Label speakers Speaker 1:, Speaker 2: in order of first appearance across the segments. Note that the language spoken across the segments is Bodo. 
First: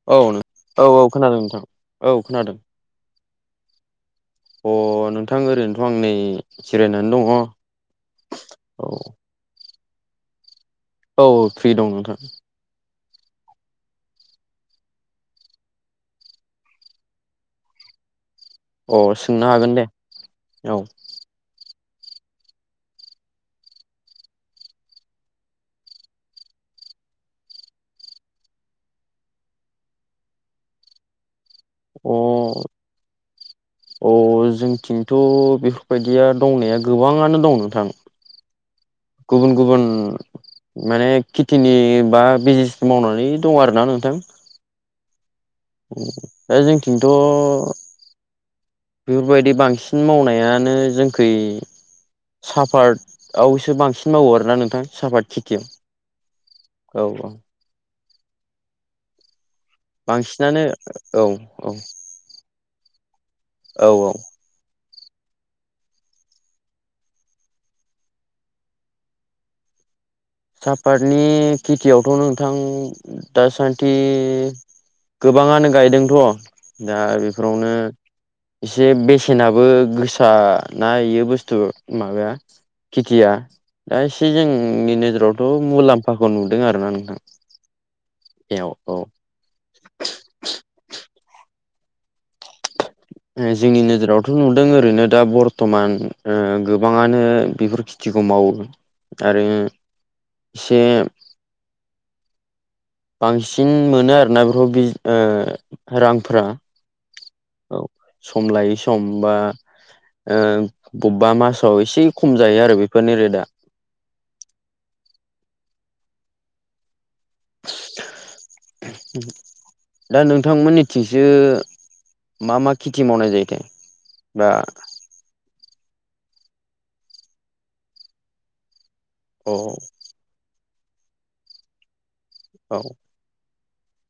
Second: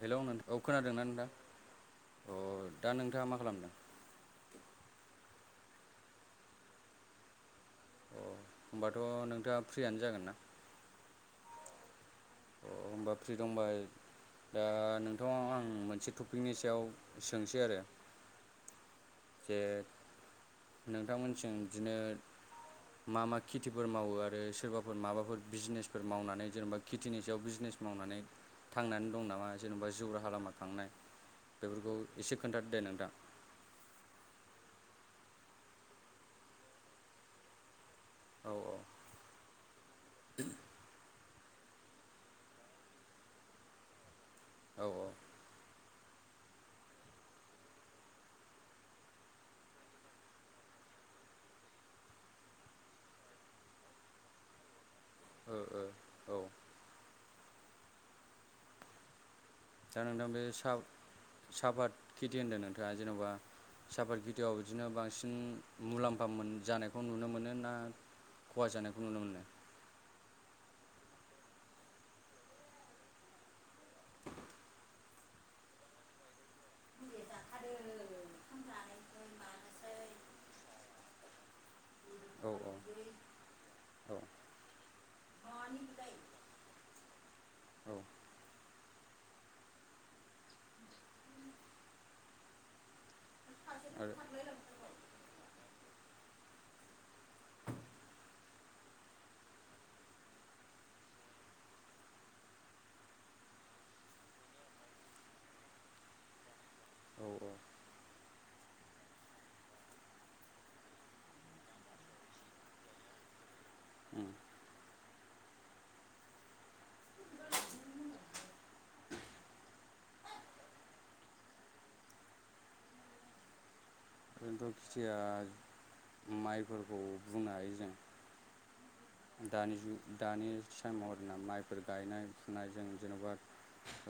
Speaker 1: हेलौ
Speaker 2: औ
Speaker 1: नों
Speaker 2: औ
Speaker 1: खोनादोंना
Speaker 2: औ खोनादों नोंथां औ
Speaker 1: अ
Speaker 2: खोनादों।
Speaker 1: दा नोंथाङा मा खालामदों
Speaker 2: अ नोंथां ओरैनोथ' आं नै जिरायनानै दङ।
Speaker 1: अ होनोमबाथ' नोंथाङा फ्रियानो जागोन ना।
Speaker 2: औ फ्रि दं नोंथां।
Speaker 1: अ होनबा फ्रि दंबाय दा नोंथांव आं मोनसे टपिकनि सायाव सोंसै आरो।
Speaker 2: अ सोंनो
Speaker 1: जे
Speaker 2: हागोन दे औ
Speaker 1: नोंथांमोनसिम बिदिनो मा मा खेथिफोर मावो आरो सोरबाफोर माबाफोर बिजनेसफोर मावनानै जेनेबा खेथिनि सायाव बिजनेस मावनानै थांनानै दं नामा जेनेबा जिउ राहा लामा थांनाय बेफोरखौ
Speaker 2: अ
Speaker 1: एसे खोन्थादो दे नोंथां
Speaker 2: अ जोंथिंथ' बेफोरबायदिया दंनाया गोबाङानो दं नोंथां
Speaker 1: औ औ
Speaker 2: गुबुन गुबुन माने खेथिनि बा बिजनेस मावनानै दङ आरोना नोंथां
Speaker 1: औ औ।
Speaker 2: दा जोंथिंथ' बेफोरबायदि बांसिन मावनायानो जोंखै साफातआवसो बांसिन मावो आरोना नोंथां सापात
Speaker 1: ओ ओ औ
Speaker 2: औ औ
Speaker 1: दा नोंथां बे
Speaker 2: बांसिनानो
Speaker 1: सा
Speaker 2: औ औ
Speaker 1: सापात खिथि होनदों नोंथाङा जेन'बा
Speaker 2: औ औ
Speaker 1: सापात खिथि खिथिआव बिदिनो बांसिन मुलाम्फा मोन जानायखौ नुनो मोनो ना। खहा जानायखौ नुनो मोनो।
Speaker 2: सापातनि खेथियावथ' नोंथां दासान्दि गोबाङानो गायदोंथ' दा बेफोरावनो एसे बेसेनाबो गोसा ना बेयो बुस्थु माबाया
Speaker 1: औ औ
Speaker 2: खेथिया दा एसे
Speaker 1: औ
Speaker 2: जोंनि नोजोरावथ' मुलाम्फाखौ नुदों आरोना नोंथां।
Speaker 1: औ
Speaker 2: औ औ। जोंनि
Speaker 1: आरो
Speaker 2: नोजोरावथ' नुदों ओरैनो दा बर्थ'मान गोबाङानो बेफोरखि खेथिखौ मावो आरो एसे बांसिन मोनो आरोना बे रांफोरा औ सम लाय सम बा ओ बबेबा मासाव एसे खम जायो आरो बेफोरनि रेटआ
Speaker 1: उम [inaudible]
Speaker 2: [inaudible] दा नोंथांमोननिथिंसो मा मा खेथि मावनाय जायोथाय बा
Speaker 1: ओरैनोथ' खेथिया माइफोरखौ बुंनो हायो जों।
Speaker 2: औ
Speaker 1: दानि जुग दानि स महर दिनाव माइफोर गायनाय फुनाय
Speaker 2: औ
Speaker 1: जों जेन'बा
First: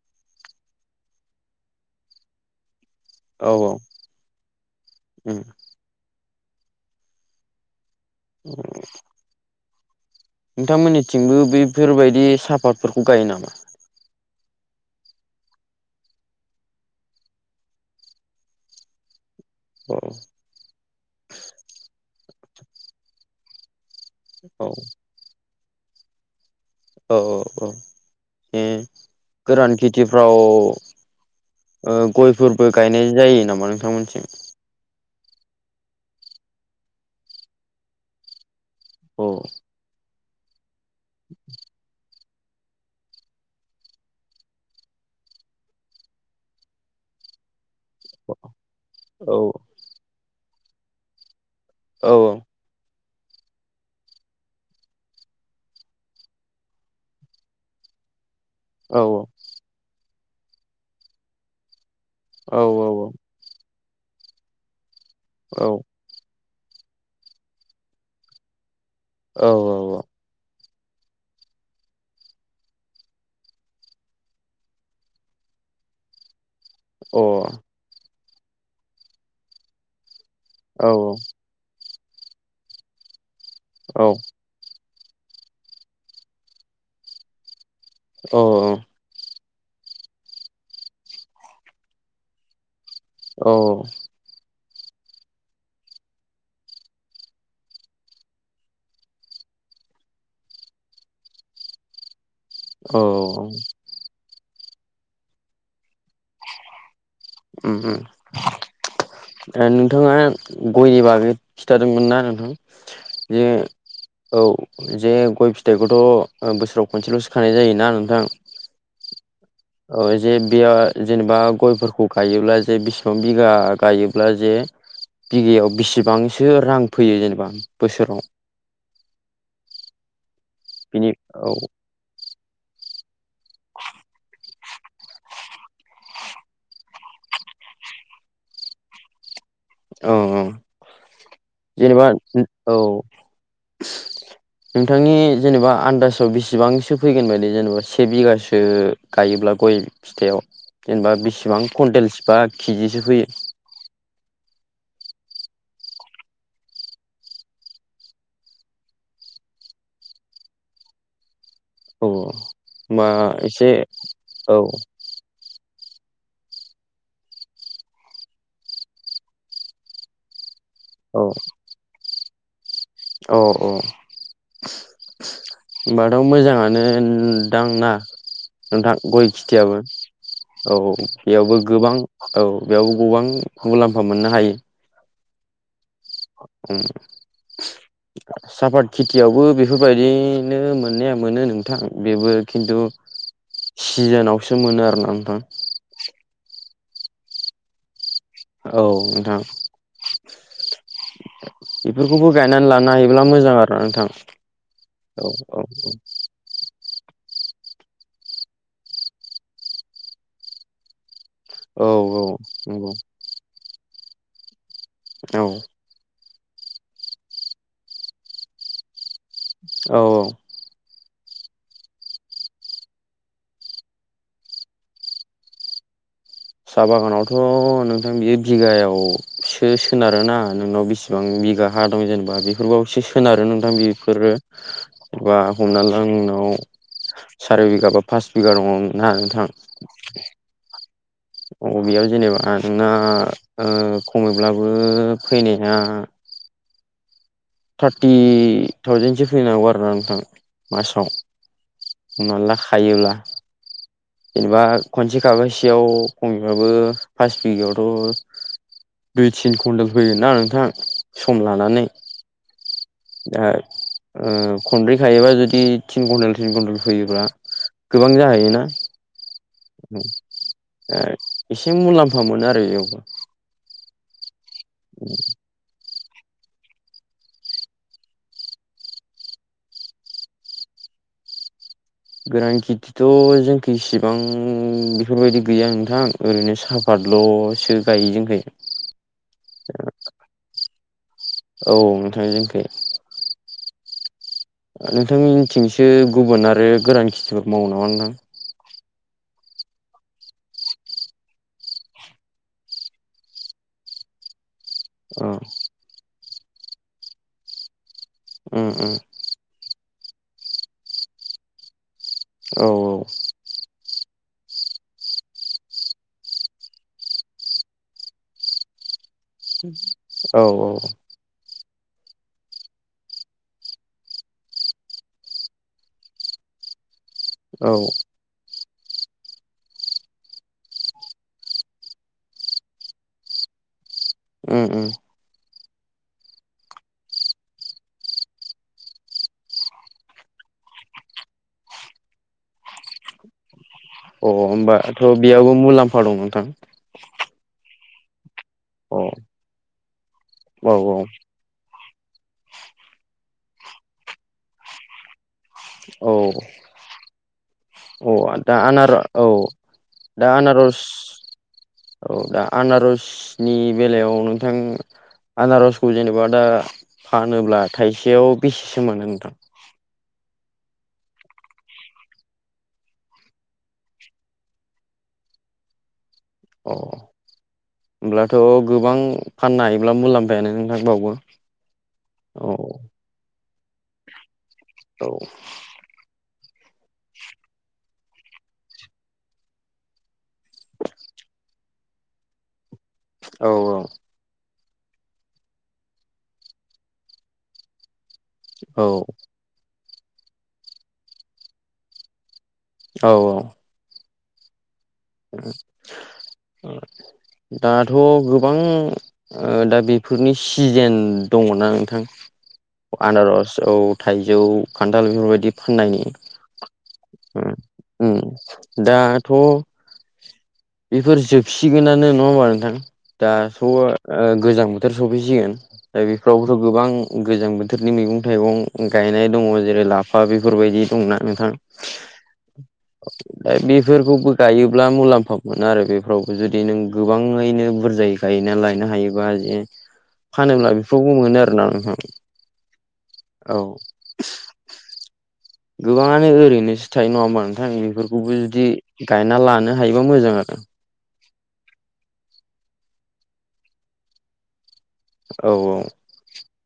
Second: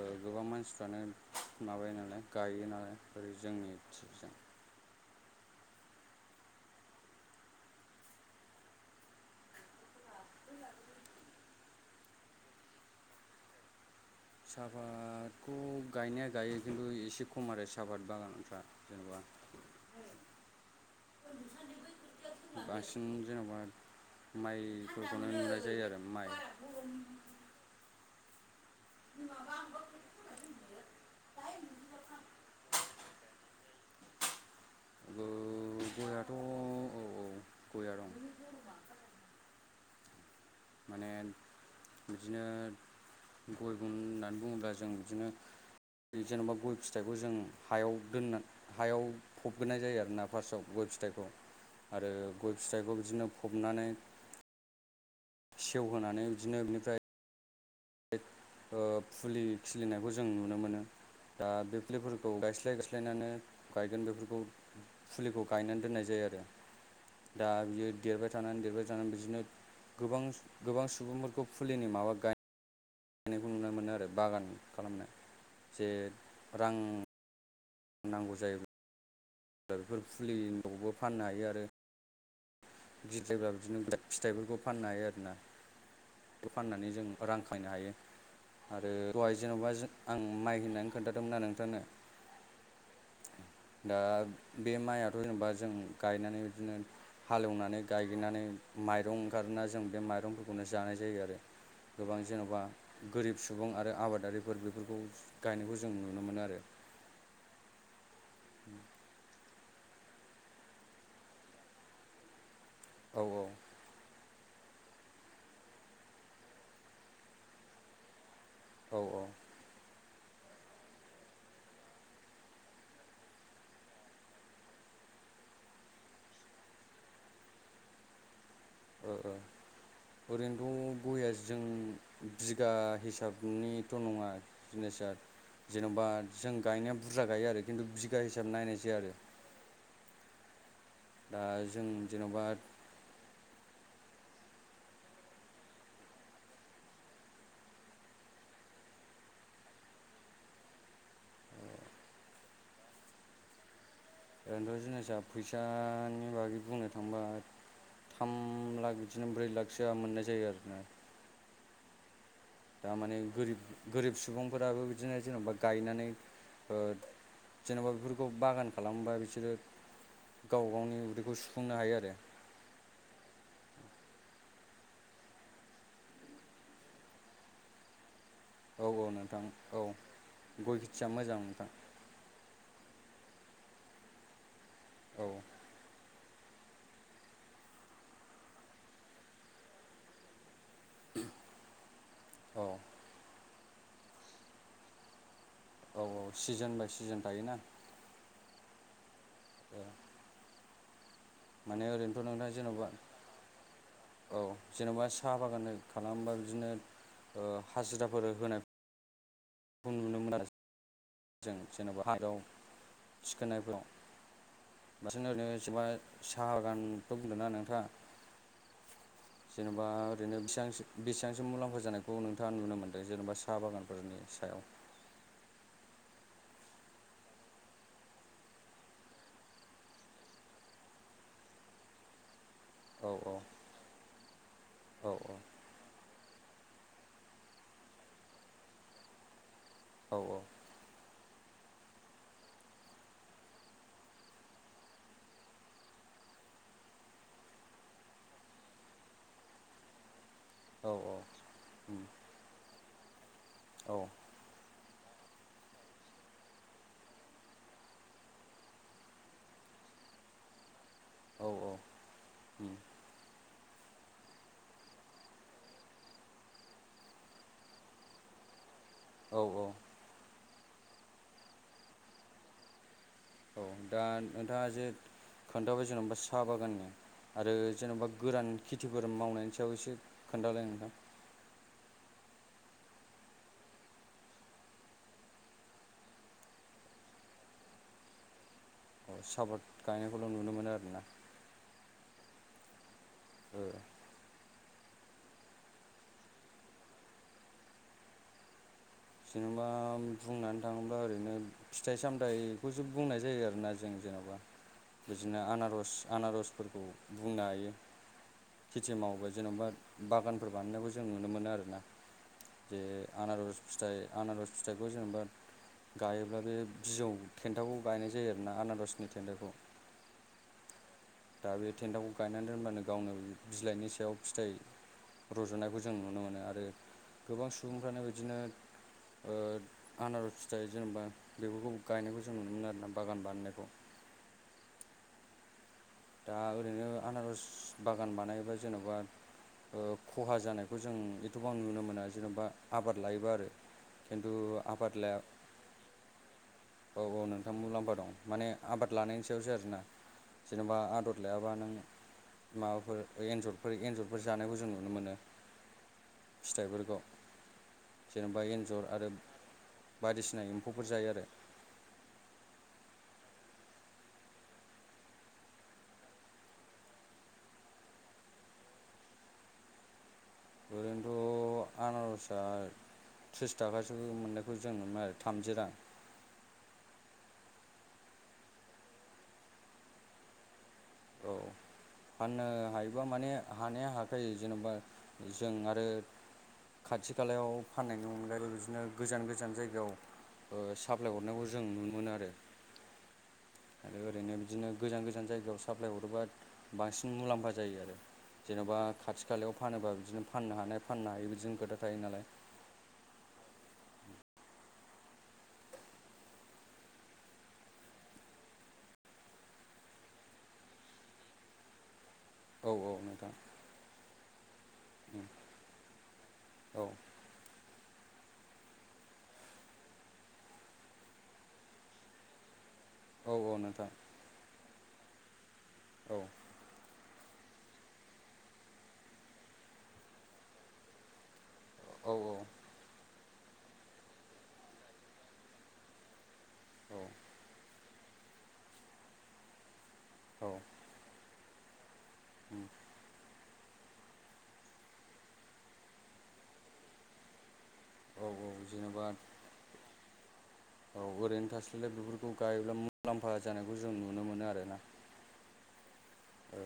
Speaker 1: ओ गोबां मानसिफ्रानो माबायो नालाय गायो नालाय ओरै जोंनिजों
Speaker 2: ओम। [inaudible] नोंथांमोननिथिंबो बैफोरबायदि सापातफोरखौ गायो नामा?
Speaker 1: साहापादखौ गायनाया गायो खिन्थु एसे खम आरो साहापात बागानफ्रा जेनेबा
Speaker 2: अ
Speaker 1: बांसिन जेन'बा
Speaker 2: औ
Speaker 1: माइफोरखौनो नुनाय जायो आरो माइ
Speaker 2: औ औ औ ए गोरान खेथिफ्राव ओ गयफोरबो गायनाय जायो नामा नोंथांमोनथिं
Speaker 1: ओ गययाथ' औ औ। गयया दं
Speaker 2: अ
Speaker 1: माने
Speaker 2: उ
Speaker 1: बिदिनो गय ग होननानै बुङोब्ला जों बिदिनो जेनेबा गय फिथाइखौ जों हायाव दोननानै हायाव
Speaker 2: औ
Speaker 1: फबग्रोनाय जायो आरोना फार्स्टआव गय फिथाइखौ
Speaker 2: औ
Speaker 1: आरो गय फिथाइखौ बिदिनो फबनानै सेवहोनानै बिदिनो बेनिफ्राय बे ओ
Speaker 2: औ
Speaker 1: फुलि खिलिनायखौ जों नुनो मोनो दा बे फुलिफोर खौ
Speaker 2: औ
Speaker 1: गायस्लाय गायस्लायनानै गायगोन बेफोरखौ फुलिखौ
Speaker 2: औ औ
Speaker 1: गायनानै दोननाय जायो आरो। दा बियो देरबाय थानानै देरबाय थानानै बिदिनो
Speaker 2: औ
Speaker 1: गोबां। गोबां सुबुंफोरखौ फुलिनि माबा गाय नायखौ नुनो मोनो आरो बागान खालामनो जे रां
Speaker 2: अ
Speaker 1: नांगौ जायो बेफोर
Speaker 2: अ औ
Speaker 1: फुलिआवबो फाननो हायो आरो गिदिरबा बिदिनो फिथाइफोरखौ फाननो हायो आरोना फाननानै जों रां खायनो हायो
Speaker 2: औ
Speaker 1: आरो दहाय जेन'बा आं माइ होननानै खोन्थादोंमोना नोंथांनो
Speaker 2: औ
Speaker 1: दा बे माइयाथ' जेनेबा जों गायनानै बिदिनो हालेवनानै गायगनानै माइरं ओंखारोना जों बे माइरंफोरखौनो जानाय जायो आरो गोबां जेन'बा
Speaker 2: औ
Speaker 1: गोरिब सुबुं आरो आबादारिफोर बेफोरखौ गायनायखौ जों नुनो मोनो आरो।
Speaker 2: उम उम नोंथाङा गयनि बागै खिन्थादोंमोन ना नोंथां
Speaker 1: औ
Speaker 2: बियो औ जे गय फिथाइखौथ' बोसोराव खनसेल'सो खानाय जायोना नोंथां
Speaker 1: औ औ।
Speaker 2: औ जे बेयो जेनेबा गयफोरखौ गायोब्ला जे बिसेबां बिगा गायोब्ला जे बिगायाव बिसेबांसो रां फैयो जेनेबा बोसोराव
Speaker 1: ओ ओ ओरैनोथ'
Speaker 2: बिनि
Speaker 1: गया
Speaker 2: औ
Speaker 1: जों बिगा हिसाबनिथ' नङा बिजनेसाआ जेन'बा जों गायनाया बुरजा गायो आरो खिन्थु बिगा हिसाबै नायनाय जाया आरो
Speaker 2: औ औ
Speaker 1: दा जों
Speaker 2: जेनेबा
Speaker 1: जेन'बा
Speaker 2: औ
Speaker 1: [unintelligible]
Speaker 2: नोंथांनि जेनेबा आन्दाजाव बेसेबांसो फैगोन बायदि जेनेबा से बिगासो गायोब्ला गय फिथाइाव जेनेबा बेसिबां कुवन्टेलस बा केजिसो फैयो
Speaker 1: ओरैनोथ' जिनिसा फैसानि बागै बुंनो थांबा थाम लाख बिदिनो ब्रै लाखसोआ मोननाय जायो आरोना
Speaker 2: औ औ।
Speaker 1: दामाने गोरिब
Speaker 2: एसे
Speaker 1: गोरिब
Speaker 2: औ
Speaker 1: सुबुंफोराबो बिदिनो जेनेबा गायनानै ओ जेन'बा बेफोरखौ बागान खालामोबा बिसोरो गाव गावनि
Speaker 2: औ
Speaker 1: उदैखौ सुफुंनो हायो आरो
Speaker 2: औ औ। होनबाथ' मोजाङानो दांना
Speaker 1: औ
Speaker 2: नोंथां
Speaker 1: औ
Speaker 2: गय खेथियाबो
Speaker 1: औ गय
Speaker 2: औ
Speaker 1: खेथिया मोजां
Speaker 2: बेयावबो
Speaker 1: नोंथां
Speaker 2: गोबां औ बेयावबो गोबां मुलाम्फा मोननो हायो।
Speaker 1: औ।
Speaker 2: सापात खेथियावबो बेफोरबायदिनो मोन मोननाया मोनो नोंथां बेबो
Speaker 1: औ
Speaker 2: खिन्थु सिजोनावसो मोनो आरोना नोंथां।
Speaker 1: औ औ सिजोन बाय सिजोन थायोना
Speaker 2: औ नोंथां।
Speaker 1: [unintelligible] माने ओरैनोथ'
Speaker 2: बेफोरखौबो
Speaker 1: नोंथां
Speaker 2: गायनानै
Speaker 1: जेन'बा
Speaker 2: लानो हायोब्ला मोजां आरो नोंथां।
Speaker 1: औ जेन'बा
Speaker 2: औ
Speaker 1: साहा
Speaker 2: औ
Speaker 1: बागान खालामोबा बिदिनो हाजिराफोर होनाय [unintelligible] जों
Speaker 2: औ
Speaker 1: जेनेबा
Speaker 2: औ
Speaker 1: हादाव
Speaker 2: नंगौ
Speaker 1: सिखोननायफ्राव बांसिन
Speaker 2: औ
Speaker 1: ओरैनो जबा साहा गानखौ बुंदों ना नोंथाङा जेनेबा
Speaker 2: औ
Speaker 1: ओरैनो बेसेबां बेसेबांसो मुलाम्फा जानायखौ नोंथाङा नुनो मोन्दों जेनेबा साहा बागानफोरनि सायाव
Speaker 2: साहा बागानावथ' नोंथां बियो बिगायावसो सोनारोना नोंनाव बेसेबां बिसेबां बिगा हा दं जेनेबा बेफोरबावसो
Speaker 1: औ औ
Speaker 2: सोनारो नोंथां बेफोरो
Speaker 1: औ औ
Speaker 2: बा हमना आंनाव सारिाय बिगा बा पास बिगा दङनो ना नोंथां
Speaker 1: औ औ
Speaker 2: बबेयाव जेनेबा नोंना खमैब्लाबो फैनाया थार्टि थावजेनसो फैनांगौ आरोोना नोंथां
Speaker 1: औ औ
Speaker 2: मासाव
Speaker 1: उम
Speaker 2: उनाव लाख हायोब्ला
Speaker 1: औ।
Speaker 2: जेनेबा खनसे खाबासेयाव खमैबाबो फास बिगायावथ' दुइ तिन कुन्टेल फैयोन ना नोंथां
Speaker 1: औ
Speaker 2: सम लानानै
Speaker 1: [inaudible]
Speaker 2: दा खनब्रै खायोबा जुदि तिन घन्टेल तिन घन्टेल फैयोब्ला गोबां जाहैयोना।
Speaker 1: औ-औ
Speaker 2: एसे मुलाम्फा मोनो आरो इयावबो
Speaker 1: औ दा नोंथाङा जे खोन्थाबाय जेनेबा साहा बागान ने आरो जेन'बा गोरान खेथिफोर मावनायनि सायाव एसे खोन्थालाय नोंथां।
Speaker 2: गोरान खेथिथ' जोंखिसिबां बेफोरबायदि गैया नोंथां ओरैनो साहाफातल'सो गायो जोंखै
Speaker 1: सापात गायनायखौल' नुनो मोनो आरो ना।
Speaker 2: औ नोंथांनि जोंखै
Speaker 1: [unintelligible]
Speaker 2: नोंथांनि मिनथिंसो गुबुन आरो गोरान खिथिफोर मावो नामा नोंथां?
Speaker 1: जेनेबा बुंनानै थाङोबा ओरैनो फिथाइ सामथायाइखौसो बुंनाय जायो आरोना जों जेन'बा
Speaker 2: औ
Speaker 1: बिदिनो आनारस आनारसफोरखौ बुंनो हायो।
Speaker 2: उम उम
Speaker 1: खेथि मावबा जेनेबा बागानफोर बानायनायबो जों नुनो मोनो आरोना।
Speaker 2: औ
Speaker 1: जे आनारस फिथाइ आनारस फिथाइखौ जेनेबा गायोब्ला बे बिजौ थेन्थाखौ गायनाय जायो आरोना आनारसनि थेन्थाखौ
Speaker 2: औ- औ
Speaker 1: दा बे थेन्थाखौ गायनानै दोनब्लानो गावनो बिलाइनि सायाव फिथाइ रज'नायखौ जों नुनो मोनो आरो गोबां
Speaker 2: औ
Speaker 1: सुबुंफ्रानो बिदिनो आनारस फिथाइ जेनेबा बेफोरखौ गायनायखौ जों नुनो मोनो आरोना बागान बानायनायखौ
Speaker 2: उम
Speaker 1: दा ओरैनो आनारस बागान बानायोबा जेन'बा खहा जानायखौ जों एथ'बां नुनो मोना जेन'बा आबाद लायोबा आरो खिन्थु
Speaker 2: अ
Speaker 1: आबाद
Speaker 2: होमबाथ' बेयावबो मुलाम्फा दं नोंथां।
Speaker 1: औ-औ नोंथां मुलाम्फा दं माने आबाद
Speaker 2: अ
Speaker 1: लानायनि सायावसो आरोना जेन'बा
Speaker 2: औ
Speaker 1: आदर लाया मा नों माबाफोर एन्जरफोर एन्जरफोर जानायखौ जों नुनो मोनो।
Speaker 2: औ
Speaker 1: फिथाइफोरखौ
Speaker 2: अ
Speaker 1: जेनेबा
Speaker 2: दा
Speaker 1: एन्जर
Speaker 2: आनार
Speaker 1: आरो
Speaker 2: औ दा
Speaker 1: बायदिसिना
Speaker 2: आनारस
Speaker 1: एम्फौफोर जायो आरो
Speaker 2: औ दा आनारसनि बेलायाव नोंथां आनारसखौ जेनेबा दा फानोब्ला थाइसेयाव बेसेसो मोनो नोंथां?
Speaker 1: ओरैनोथ' आनारसआ थ्रिस थाखासो मोननायखौ जों मोननायखौ जोंनो मारै थामजि रां
Speaker 2: अ होमब्लाथ' गोबां फाननो हायोब्ला मुलाम्फायानो नोंथांनावबो
Speaker 1: औ फाननो हायोबा माने हानाया हाखायो जेनेबा
Speaker 2: औ
Speaker 1: जों आरो खाथि-खालायाव फाननायनि अनगायैबो बिदिनो गोजान गोजान जायगायाव साप्लाय हरनायखौ जों नुनो मोनो आरो
Speaker 2: औ
Speaker 1: आरो ओरैनो बिदिनो गोजान गोजान जायगायाव साप्लाइ हरोबा बांसिन मुलाम्फा जायो आरो जेन'बा
Speaker 2: औ
Speaker 1: खाथि खाथि खालायाव फानोबा बिदिनो फाननो हानाय फाननो हायो बिदिनो खोथा थायो नालाय।
Speaker 2: औ-औ औ दाथ' गोबां दा बेफोरनि सिजेन दङना नोंथां।
Speaker 1: औ नोंथां
Speaker 2: आनारस औ थाइजौ खान्थाल बेफोरबायदि
Speaker 1: औ
Speaker 2: फाननायनि [unintelligible] दाथ' बेफोर जोबसिगोनानो नंङा होमबा नोंथां दा
Speaker 1: औ औ नोंथां
Speaker 2: थ' गोजां बोथोर सफैसिगोन। दा
Speaker 1: औ
Speaker 2: बेफोरावबोथ' गोबां गोजां बोथोरनि मैगं-थाइगं गायनाय दंङ जेरै- लाफा बेफोरबायदि दंना नोंथां?
Speaker 1: औ औ
Speaker 2: ओमफ्राय बेफोरखौबो गायोब्ला मुलाम्फा मोनो आरो बेफोराव जुदि नों
Speaker 1: औ
Speaker 2: गोबांङैनो बुरजायै गायनानै लायनो हायोबा जे फानोब्ला बेफोरावबो मोनो आरोना नोंथां।
Speaker 1: उम
Speaker 2: औ गोबांङानो ओरैनोसो थायो नंङा होमबा नोंथां?
Speaker 1: औ
Speaker 2: बेफोरखौबो
Speaker 1: औ
Speaker 2: जुदि
Speaker 1: जेनेबा
Speaker 2: गायना लानो हायोबा मोजां आरो।
Speaker 1: औ ओरैनो थास्लायलाय बेफोरखौ गायोब्ला मुलाम्फा जानायखौ जों नुनो मोनो आरो ना।
Speaker 2: औ औ
Speaker 1: औ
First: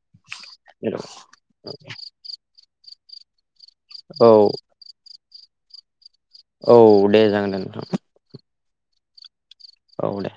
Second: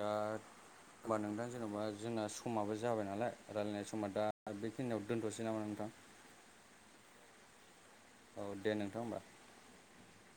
Speaker 1: दा होनबा नोंथां जेन'बा जोंना समाबो जाबाय नालाय रायलायनाय समा
Speaker 2: औ
Speaker 1: दा बे खिनियाव दोनथ'सै नामा नोंथां?
Speaker 2: औ दे जागोन दे नोंथां।
Speaker 1: औ दे नोंथां होमबा।
Speaker 2: औ दे